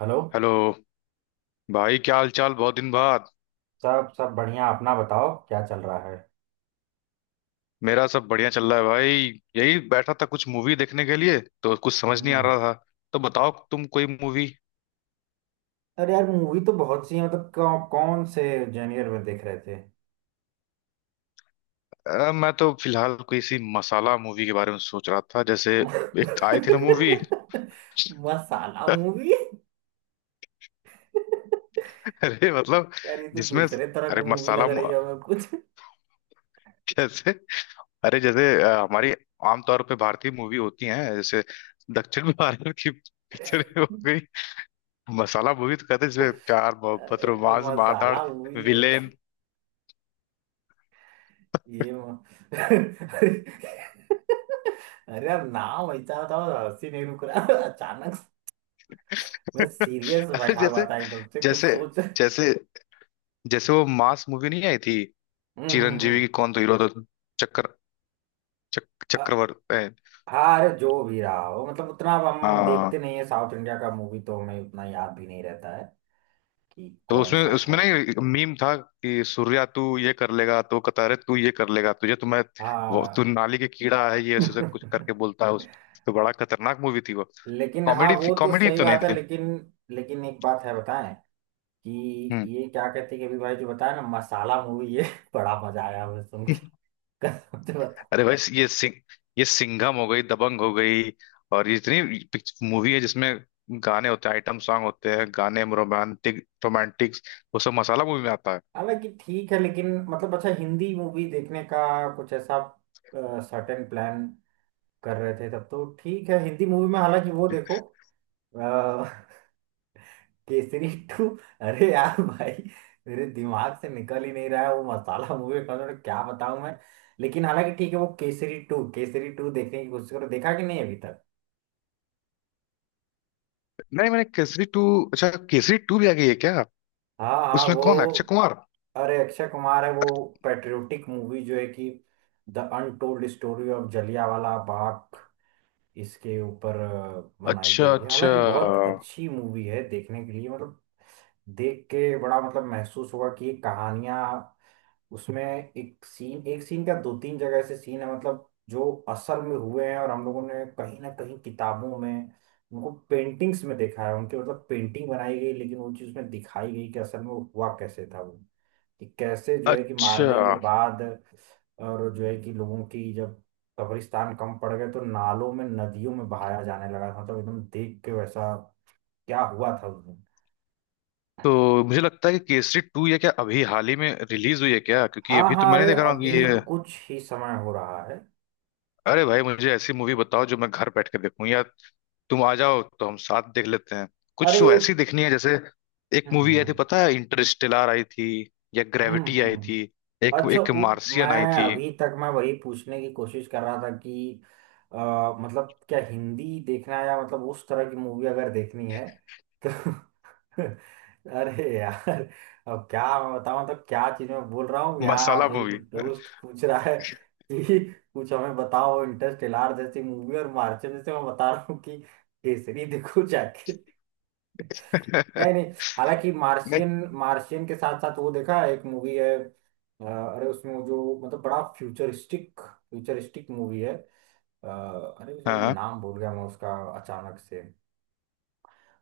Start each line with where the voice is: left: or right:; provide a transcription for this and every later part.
right: Hello.
left: Hello भाई, क्या हाल चाल? बहुत दिन बाद।
right: सब सब बढ़िया। अपना बताओ क्या चल रहा है।
left: मेरा सब बढ़िया चल रहा है भाई। यही बैठा था कुछ मूवी देखने के लिए, तो कुछ समझ नहीं आ
right: हम्म।
left: रहा था। तो बताओ तुम कोई मूवी?
right: अरे यार, मूवी तो बहुत सी है, मतलब कौन से जेनियर में देख रहे थे।
left: मैं तो फिलहाल कोई सी मसाला मूवी के बारे में सोच रहा था, जैसे एक आई थी ना मूवी
right: मसाला मूवी।
left: अरे मतलब
right: यार, ये तो
left: जिसमें,
right: दूसरे तरह की
left: अरे
right: मूवी
left: मसाला
right: लग
left: मु-
right: रही है हमें कुछ।
left: जैसे, अरे जैसे हमारी आमतौर पे भारतीय मूवी होती है, जैसे दक्षिण भारत की पिक्चर हो गई। मसाला मूवी तो कहते हैं जिसमें प्यार मोहब्बत
right: अरे यार,
left: रोमांस मार धाड़
right: मसाला मूवी जो है,
left: विलेन।
right: ये म... अरे। अरे यार, नाम ऐसा बताओ, हंसी नहीं रुक रहा अचानक से। मैं सीरियस
left: अरे
right: बैठा हुआ
left: जैसे
right: था एकदम से कुछ
left: जैसे
right: सोच। हम्म।
left: जैसे जैसे वो मास मूवी नहीं आई थी?
right: हम्म।
left: चिरंजीवी
right: हम्म।
left: की, कौन तो हीरो था? चक्कर, चक, चक्रवर्ती
right: हाँ, अरे, जो भी रहा हो, मतलब उतना अब हम
left: हाँ।
right: देखते नहीं है साउथ इंडिया का मूवी, तो हमें उतना याद भी नहीं रहता है कि
left: तो
right: कौन
left: उसमें
right: सा
left: उसमें
right: था।
left: ना मीम था कि सूर्या तू ये कर लेगा, तो कहता अरे तू ये कर लेगा, तुझे तो मैं वो तू
right: हाँ।
left: नाली के कीड़ा है, ये ऐसे ऐसे कुछ करके बोलता है उस। तो बड़ा खतरनाक मूवी थी वो।
right: लेकिन हाँ,
left: कॉमेडी थी,
right: वो तो
left: कॉमेडी
right: सही
left: तो नहीं
right: बात है।
left: थी।
right: लेकिन लेकिन एक बात है बताएं, कि
left: हम्म।
right: ये क्या कहते हैं कि अभी भाई जो बताया ना मसाला मूवी, ये बड़ा मजा आया हमें सुन के। कसम से बता।
left: अरे भाई ये सिंह, ये सिंघम हो गई, दबंग हो गई, और ये इतनी मूवी है जिसमें गाने होते हैं, आइटम सॉन्ग होते हैं, गाने रोमांटिक, रोमांटिक, वो सब मसाला मूवी में आता है।
right: हालांकि ठीक है, लेकिन मतलब अच्छा हिंदी मूवी देखने का कुछ ऐसा सर्टेन प्लान कर रहे थे तब तो ठीक है। हिंदी मूवी में हालांकि वो देखो, केसरी टू। अरे यार भाई, मेरे दिमाग से निकल ही नहीं रहा है वो मसाला मूवी का, तो क्या बताऊं मैं। लेकिन हालांकि ठीक है, वो केसरी टू, केसरी टू देखने की कोशिश करो, देखा कि नहीं अभी तक।
left: नहीं, मैंने केसरी टू, अच्छा केसरी टू भी आ गई है क्या?
right: हाँ हाँ,
left: उसमें
right: वो।
left: कौन है, अक्षय कुमार?
right: अरे, अक्षय कुमार है वो। पेट्रियोटिक मूवी जो है कि the untold story of Jallianwala Bagh, इसके ऊपर बनाई
left: अच्छा,
right: गई है।
left: अच्छा,
right: हालांकि बहुत अच्छी मूवी है देखने के लिए, मतलब देख के बड़ा मतलब महसूस हुआ कि कहानियां, उसमें एक सीन, एक सीन का दो तीन जगह ऐसे सीन है, मतलब जो असल में हुए हैं, और हम लोगों ने कहीं ना कहीं किताबों में उनको पेंटिंग्स में देखा है, उनके मतलब पेंटिंग बनाई गई, लेकिन वो चीज़ में दिखाई गई कि असल में वो हुआ कैसे था वो, कि कैसे जो है कि
left: अच्छा।
right: मारने के बाद, और जो है कि लोगों की जब कब्रिस्तान कम पड़ गए तो नालों में नदियों में बहाया जाने लगा था, मतलब एकदम देख के वैसा क्या हुआ था उस दिन।
left: तो मुझे लगता है कि केसरी टू ये क्या अभी हाल ही में रिलीज हुई है क्या? क्योंकि
right: हाँ
left: अभी तो
right: हाँ,
left: मैंने
right: अरे
left: देखा रहा हूँ कि
right: अभी
left: ये।
right: कुछ ही समय हो रहा है।
left: अरे भाई, मुझे ऐसी मूवी बताओ जो मैं घर बैठ कर देखूँ, या तुम आ जाओ तो हम साथ देख लेते हैं। कुछ
right: अरे।
left: ऐसी देखनी है, जैसे एक मूवी आई थी
right: हम्म।
left: पता है, इंटरस्टेलर आई थी, या
right: हम्म।
left: ग्रेविटी आई
right: हम्म।
left: थी, एक
right: अच्छा,
left: एक मार्सियन आई
right: मैं
left: थी।
right: अभी तक, मैं वही पूछने की कोशिश कर रहा था कि मतलब क्या हिंदी देखना है, या मतलब उस तरह की मूवी अगर देखनी है तो, अरे यार अब क्या मैं बताऊं, मतलब क्या चीज मैं बोल रहा हूँ यहाँ,
left: मसाला
right: जो है कि
left: मूवी
right: दोस्त पूछ रहा है कि कुछ हमें बताओ इंटरस्टेलर जैसी मूवी, और मार्शल जैसे, मैं बता रहा हूँ कि केसरी देखो जाके। नहीं नहीं, हालांकि
left: नहीं।
right: मार्शियन, मार्शियन के साथ साथ वो देखा है, एक मूवी है। अरे उसमें वो, जो मतलब बड़ा फ्यूचरिस्टिक फ्यूचरिस्टिक मूवी है। अ, अरे उसमें
left: हाँ,
right: नाम भूल गया मैं उसका अचानक से,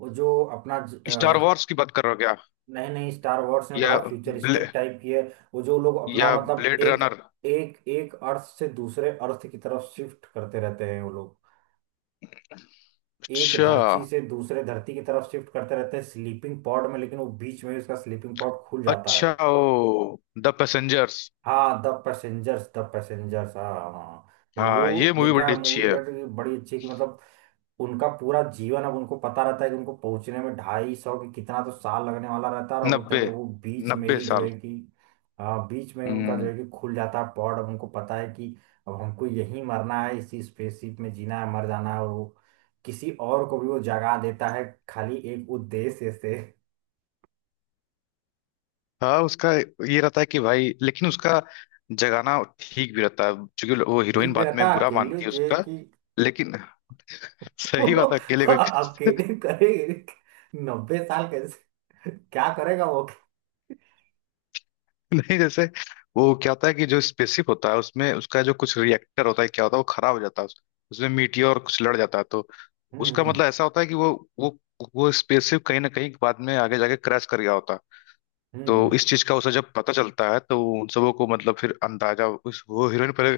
right: वो जो अपना
left: स्टार वॉर्स की बात कर रहे हो क्या?
right: नहीं नहीं, स्टार वॉर्स में बड़ा
left: या ब्ले,
right: फ्यूचरिस्टिक टाइप की है। वो जो लोग अपना,
left: या
right: मतलब
left: ब्लेड
right: एक,
left: रनर।
right: एक एक अर्थ से दूसरे अर्थ की तरफ शिफ्ट करते रहते हैं वो लोग, एक
left: अच्छा,
right: धरती से दूसरे धरती की तरफ शिफ्ट करते रहते हैं स्लीपिंग पॉड में, लेकिन वो बीच में ही उसका स्लीपिंग पॉड खुल जाता
left: अच्छा,
right: है।
left: ओ द पैसेंजर्स।
right: हाँ, द पैसेंजर्स, द पैसेंजर्स। हाँ हाँ, मतलब
left: हाँ, ये
right: वो
left: मूवी
right: देखा
left: बड़ी
right: है
left: अच्छी
right: मूवी
left: है।
right: करके कि बड़ी अच्छी, कि मतलब उनका पूरा जीवन अब उनको पता रहता है कि उनको पहुंचने में 250, कि कितना तो साल लगने वाला रहता है, और होता है
left: नब्बे
right: कि वो बीच में
left: नब्बे
right: ही जो
left: साल।
right: है कि, हाँ बीच में उनका जो
left: हम्म।
right: है कि खुल जाता है पॉड, अब उनको पता है कि अब हमको यहीं मरना है, इसी स्पेसशिप में जीना है, मर जाना है, और वो किसी और को भी वो जगा देता है खाली एक उद्देश्य से।
left: हाँ उसका, ये रहता है कि भाई, लेकिन उसका जगाना ठीक भी रहता है, क्योंकि वो हीरोइन
right: ठीक में
left: बाद
right: रहता
left: में
right: है,
left: बुरा
right: अकेले
left: मानती है
right: जो है
left: उसका,
right: कि,
left: लेकिन सही बात है, अकेले कोई
right: अब केटिंग करेगी 90 साल कैसे, क्या करेगा वो।
left: नहीं, जैसे वो क्या होता है कि जो स्पेसशिप होता है, उसमें उसका जो कुछ रिएक्टर होता है, क्या होता है, वो खराब हो जाता है उस-। उसमें मीटियोर कुछ लड़ जाता है, तो
right: हम्म।
left: उसका
right: हम्म।
left: मतलब ऐसा होता है कि वो वो स्पेसशिप कहीं ना कहीं बाद में आगे जाके क्रैश कर गया होता है।
right: हम्म।
left: तो
right: हम्म।
left: इस चीज का उसे जब पता चलता है तो उन सबों को मतलब फिर अंदाजा, उस वो हीरोइन पहले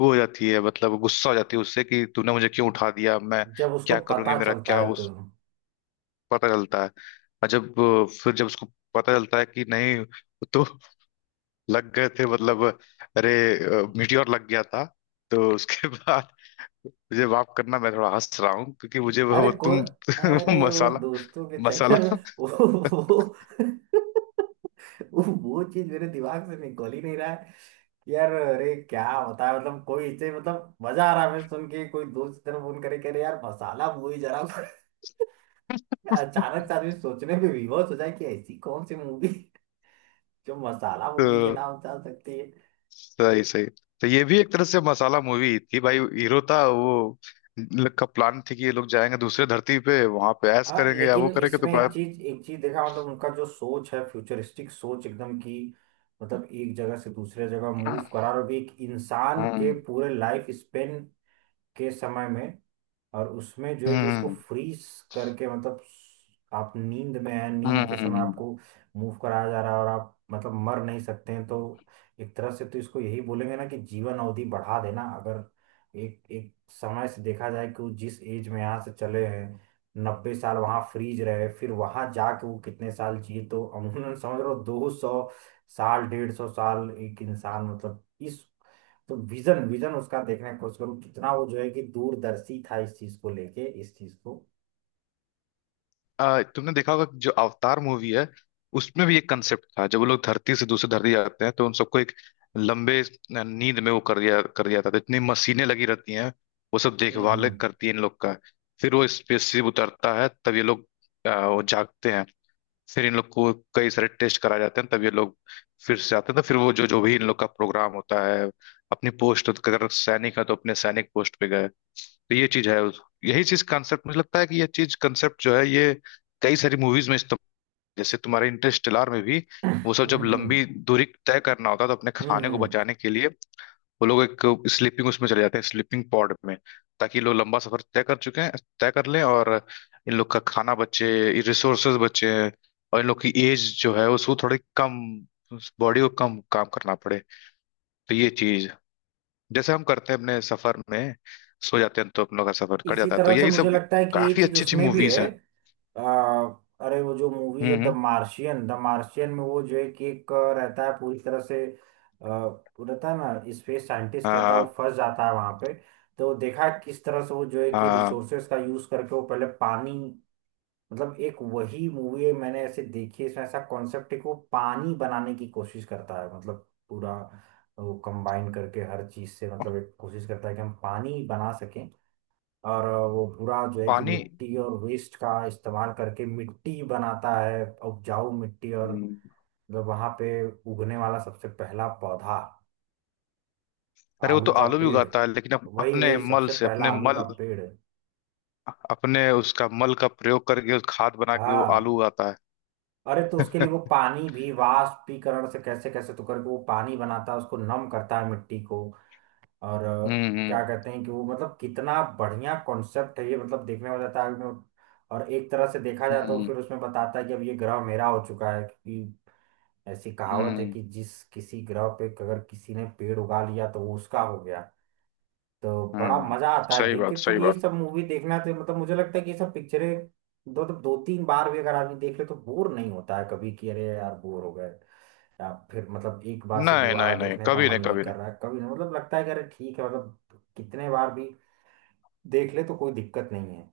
left: वो हो जाती है, मतलब गुस्सा हो जाती है उससे कि तूने मुझे क्यों उठा दिया, मैं
right: जब उसको
left: क्या करूंगी,
right: पता
left: मेरा
right: चलता
left: क्या
right: है तो,
left: उस, पता चलता है। और जब फिर जब उसको पता चलता है कि नहीं, वो तो लग गए थे मतलब, अरे मीटियोर लग गया था। तो उसके बाद, मुझे माफ करना मैं थोड़ा हंस रहा हूँ क्योंकि मुझे
right: अरे
left: वो
right: को,
left: तुम वो
right: अरे वो
left: मसाला,
right: दोस्तों के
left: मसाला
right: चक्कर में वो वो वो चीज मेरे दिमाग से निकल ही नहीं रहा है। यार, अरे क्या होता है, मतलब कोई इसे, मतलब मजा आ रहा है हमें सुन के, कोई दोस्त की तरफ फोन करे करे यार मसाला मूवी जरा, अचानक से आदमी सोचने पे विवश हो जाए कि ऐसी कौन सी मूवी जो मसाला मूवी के
left: तो
right: नाम चल सकती है।
left: सही, सही, तो ये भी एक तरह से मसाला मूवी थी भाई। हीरो था वो, इन लोग का प्लान थी कि ये लोग जाएंगे दूसरे धरती पे, वहां पे ऐश
right: हाँ,
left: करेंगे या
right: लेकिन
left: वो करेंगे तो।
right: इसमें एक चीज, एक चीज देखा, मतलब उनका जो सोच है, फ्यूचरिस्टिक सोच एकदम की, मतलब एक जगह से दूसरे जगह मूव करा, और भी एक इंसान के
left: हम्म,
right: पूरे लाइफ स्पेन के समय में, और उसमें जो है कि उसको
left: हम्म,
right: फ्रीज करके, मतलब आप नींद में हैं, नींद के समय
left: हम्म।
right: आपको मूव कराया जा रहा है, और आप मतलब मर नहीं सकते हैं। तो एक तरह से तो इसको यही बोलेंगे ना कि जीवन अवधि बढ़ा देना, अगर एक एक समय से देखा जाए कि वो जिस एज में यहाँ से चले हैं, 90 साल वहाँ फ्रीज रहे, फिर वहाँ जाके वो कितने साल जिए, तो अमूमन समझ लो 200 साल, 150 साल एक इंसान, मतलब इस, तो विजन, विजन उसका देखने की कोशिश करूँ कितना वो जो है कि दूरदर्शी था इस चीज को लेके, इस चीज को।
left: तुमने देखा होगा कि जो अवतार मूवी है उसमें भी एक कंसेप्ट था, जब वो लोग धरती से दूसरी धरती जाते हैं तो उन सबको एक लंबे नींद में वो कर दिया था, तो इतनी मशीनें लगी रहती हैं, वो सब देखभाल
right: हम्म।
left: करती है इन लोग का। फिर वो स्पेसशिप उतरता है तब ये लोग वो जागते हैं। फिर इन लोग को कई सारे टेस्ट कराए जाते हैं, तब ये लोग फिर से आते हैं, तो फिर वो जो जो भी इन लोग का प्रोग्राम होता है, अपनी पोस्ट अगर सैनिक है तो अपने सैनिक पोस्ट पे गए। तो ये चीज है उस-, यही चीज कंसेप्ट मुझे लगता है कि ये चीज कंसेप्ट जो है, ये कई सारी मूवीज में इस्तेमाल, जैसे तुम्हारे इंटरस्टेलर में भी वो सब,
right: हम्म।
left: जब
right: हम्म।
left: लंबी दूरी तय करना होता है तो अपने
right: हम्म।
left: खाने को
right: हम्म।
left: बचाने के लिए वो लोग एक स्लीपिंग उसमें चले जाते हैं, स्लीपिंग पॉड में, ताकि ये लोग लंबा सफर तय कर चुके हैं, तय कर लें, और इन लोग का खाना बचे, रिसोर्सेज बचे, और इन लोग की एज जो है उसको थोड़ी कम, बॉडी को कम काम करना पड़े। तो ये चीज, जैसे हम करते हैं अपने सफर में सो जाते हैं, तो अपनों का सफर कट
right: इसी
left: जाता है, तो
right: तरह से
left: यही
right: मुझे
left: सब
right: लगता है कि ये
left: काफी
right: चीज
left: अच्छी अच्छी
right: उसमें भी
left: मूवीज
right: है।
left: हैं।
right: आ, अरे वो जो मूवीज
left: हम्म,
right: है, द मार्शियन, द मार्शियन में वो जो है कि एक रहता है पूरी तरह से। वो रहता है ना स्पेस साइंटिस्ट, रहता है वो,
left: आ,
right: फंस जाता है वहां पे। तो देखा किस तरह से वो जो है कि
left: आ,
right: रिसोर्सेज का यूज करके वो पहले पानी, मतलब एक वही मूवी है मैंने ऐसे देखी है इसमें ऐसा कॉन्सेप्ट को पानी बनाने की कोशिश करता है, मतलब पूरा वो कंबाइन करके हर चीज से, मतलब एक कोशिश करता है कि हम पानी बना सकें, और वो पूरा जो है कि
left: पानी।
right: मिट्टी और वेस्ट का इस्तेमाल करके मिट्टी बनाता है, उपजाऊ मिट्टी, और
left: हम्म।
right: मतलब वहां पे उगने वाला सबसे पहला पौधा,
left: अरे वो
right: आलू
left: तो
right: का
left: आलू भी
right: पेड़,
left: उगाता है लेकिन
right: वही
left: अपने
right: वही
left: मल
right: सबसे
left: से,
right: पहला
left: अपने
right: आलू का
left: मल,
right: पेड़।
left: अपने उसका मल का प्रयोग करके, उस खाद बना के वो आलू
right: हाँ।
left: उगाता है
right: अरे, तो उसके लिए वो पानी भी वाष्पीकरण से कैसे कैसे तो करके वो पानी बनाता है, उसको नम करता है मिट्टी को, और
left: हम्म, हम्म,
right: क्या कहते हैं कि वो मतलब कितना बढ़िया कॉन्सेप्ट है ये, मतलब देखने में जाता है और एक तरह से देखा जाए तो
left: हम्म,
right: फिर उसमें बताता है कि अब ये ग्रह मेरा हो चुका है, क्योंकि ऐसी कहावत है
left: हम्म,
right: कि जिस किसी ग्रह पे अगर किसी ने पेड़ उगा लिया तो वो उसका हो गया। तो बड़ा
left: हम्म।
right: मजा आता है
left: सही
right: देख के,
left: बात,
right: तो
left: सही
right: ये
left: बात।
right: सब मूवी देखना, तो मतलब मुझे लगता है कि ये सब पिक्चरें दो तीन बार भी अगर आदमी देख ले तो बोर नहीं होता है कभी कि अरे यार बोर हो गए, या फिर मतलब एक बार से
left: नहीं,
right: दोबारा
left: नहीं, नहीं,
right: देखने का
left: कभी
right: मन
left: नहीं,
right: नहीं
left: कभी
right: कर
left: नहीं।
right: रहा है कभी नहीं, मतलब लगता है कि अरे ठीक है, मतलब कितने बार भी देख ले तो कोई दिक्कत नहीं है।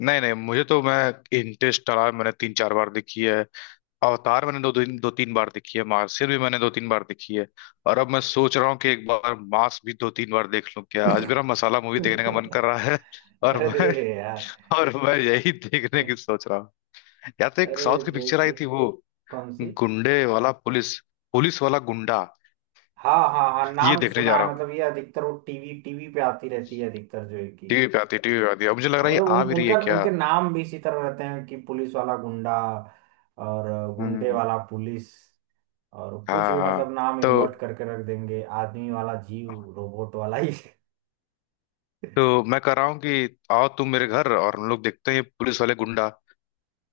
left: नहीं, नहीं, मुझे तो मैं इंटरेस्ट रहा, मैंने 3-4 बार देखी है। अवतार मैंने दो तीन बार देखी है, मार्शियल भी मैंने 2-3 बार देखी है। और अब मैं सोच रहा हूँ कि एक बार मास भी 2-3 बार देख लूं क्या, आज मेरा मसाला मूवी देखने का मन कर रहा है और
right: अरे
left: मैं
right: यार।
left: और मैं यही देखने की सोच रहा हूँ। या तो एक
right: अरे
left: साउथ की
right: जय
left: पिक्चर आई
right: की,
left: थी वो,
right: कौन सी।
left: गुंडे वाला पुलिस, पुलिस वाला गुंडा,
right: हाँ हाँ हाँ,
left: ये
right: नाम
left: देखने जा
right: सुना
left: रहा
right: है,
left: हूँ।
right: मतलब ये अधिकतर वो टीवी टीवी पे आती रहती है अधिकतर जो है कि,
left: टीवी पे आती है, टीवी पे आती है, अब मुझे लग रहा है ये
right: मतलब उन
left: आ भी रही है
right: उनका
left: क्या?
right: उनके नाम भी इसी तरह रहते हैं कि पुलिस वाला गुंडा, और गुंडे
left: हम्म।
right: वाला पुलिस, और कुछ
left: हाँ,
right: भी
left: हाँ।
right: मतलब नाम
left: तो
right: इन्वर्ट करके रख देंगे, आदमी वाला जीव, रोबोट वाला ही।
left: मैं कह रहा हूँ कि आओ तुम मेरे घर और हम लोग देखते हैं ये पुलिस वाले गुंडा।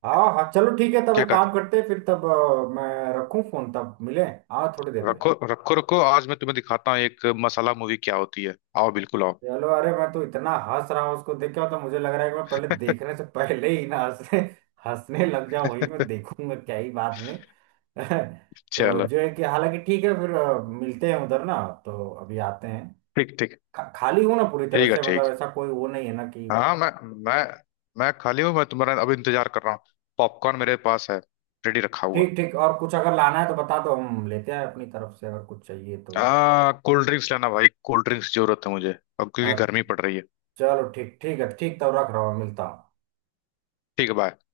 right: हाँ हाँ, चलो ठीक है, तब
left: क्या
right: एक
left: कहते
right: काम
left: हो?
right: करते हैं, फिर तब मैं रखूँ फोन, तब मिले, हाँ थोड़ी देर में।
left: रखो, रखो, रखो, आज मैं तुम्हें दिखाता हूँ एक मसाला मूवी क्या होती है। आओ, बिल्कुल आओ
right: चलो, अरे मैं तो इतना हंस रहा हूँ उसको देख के तो मुझे लग रहा है कि मैं पहले, देखने से पहले ही ना हंसने, हंसने लग जाऊं, वही मैं देखूंगा क्या ही बाद में। तो
left: चलो,
right: जो है कि हालांकि ठीक है, फिर मिलते हैं उधर ना, तो अभी आते हैं।
left: ठीक, ठीक,
right: खाली हूँ ना पूरी
left: ठीक
right: तरह
left: है
right: से, मतलब
left: ठीक।
right: ऐसा कोई वो नहीं है ना कि,
left: हाँ, मैं मैं खाली हूँ, मैं तुम्हारा अभी इंतजार कर रहा हूँ। पॉपकॉर्न मेरे पास है, रेडी रखा हुआ।
right: ठीक ठीक, और कुछ अगर लाना है तो बता दो, हम लेते हैं अपनी तरफ से अगर कुछ चाहिए तो।
left: आ, कोल्ड ड्रिंक्स लेना भाई, कोल्ड ड्रिंक्स जरूरत है मुझे, अब
right: अ,
left: क्योंकि गर्मी पड़ रही है।
right: चलो ठीक ठीक है, ठीक, तो रख रहा हूँ, मिलता हूँ।
left: ठीक है, बाय।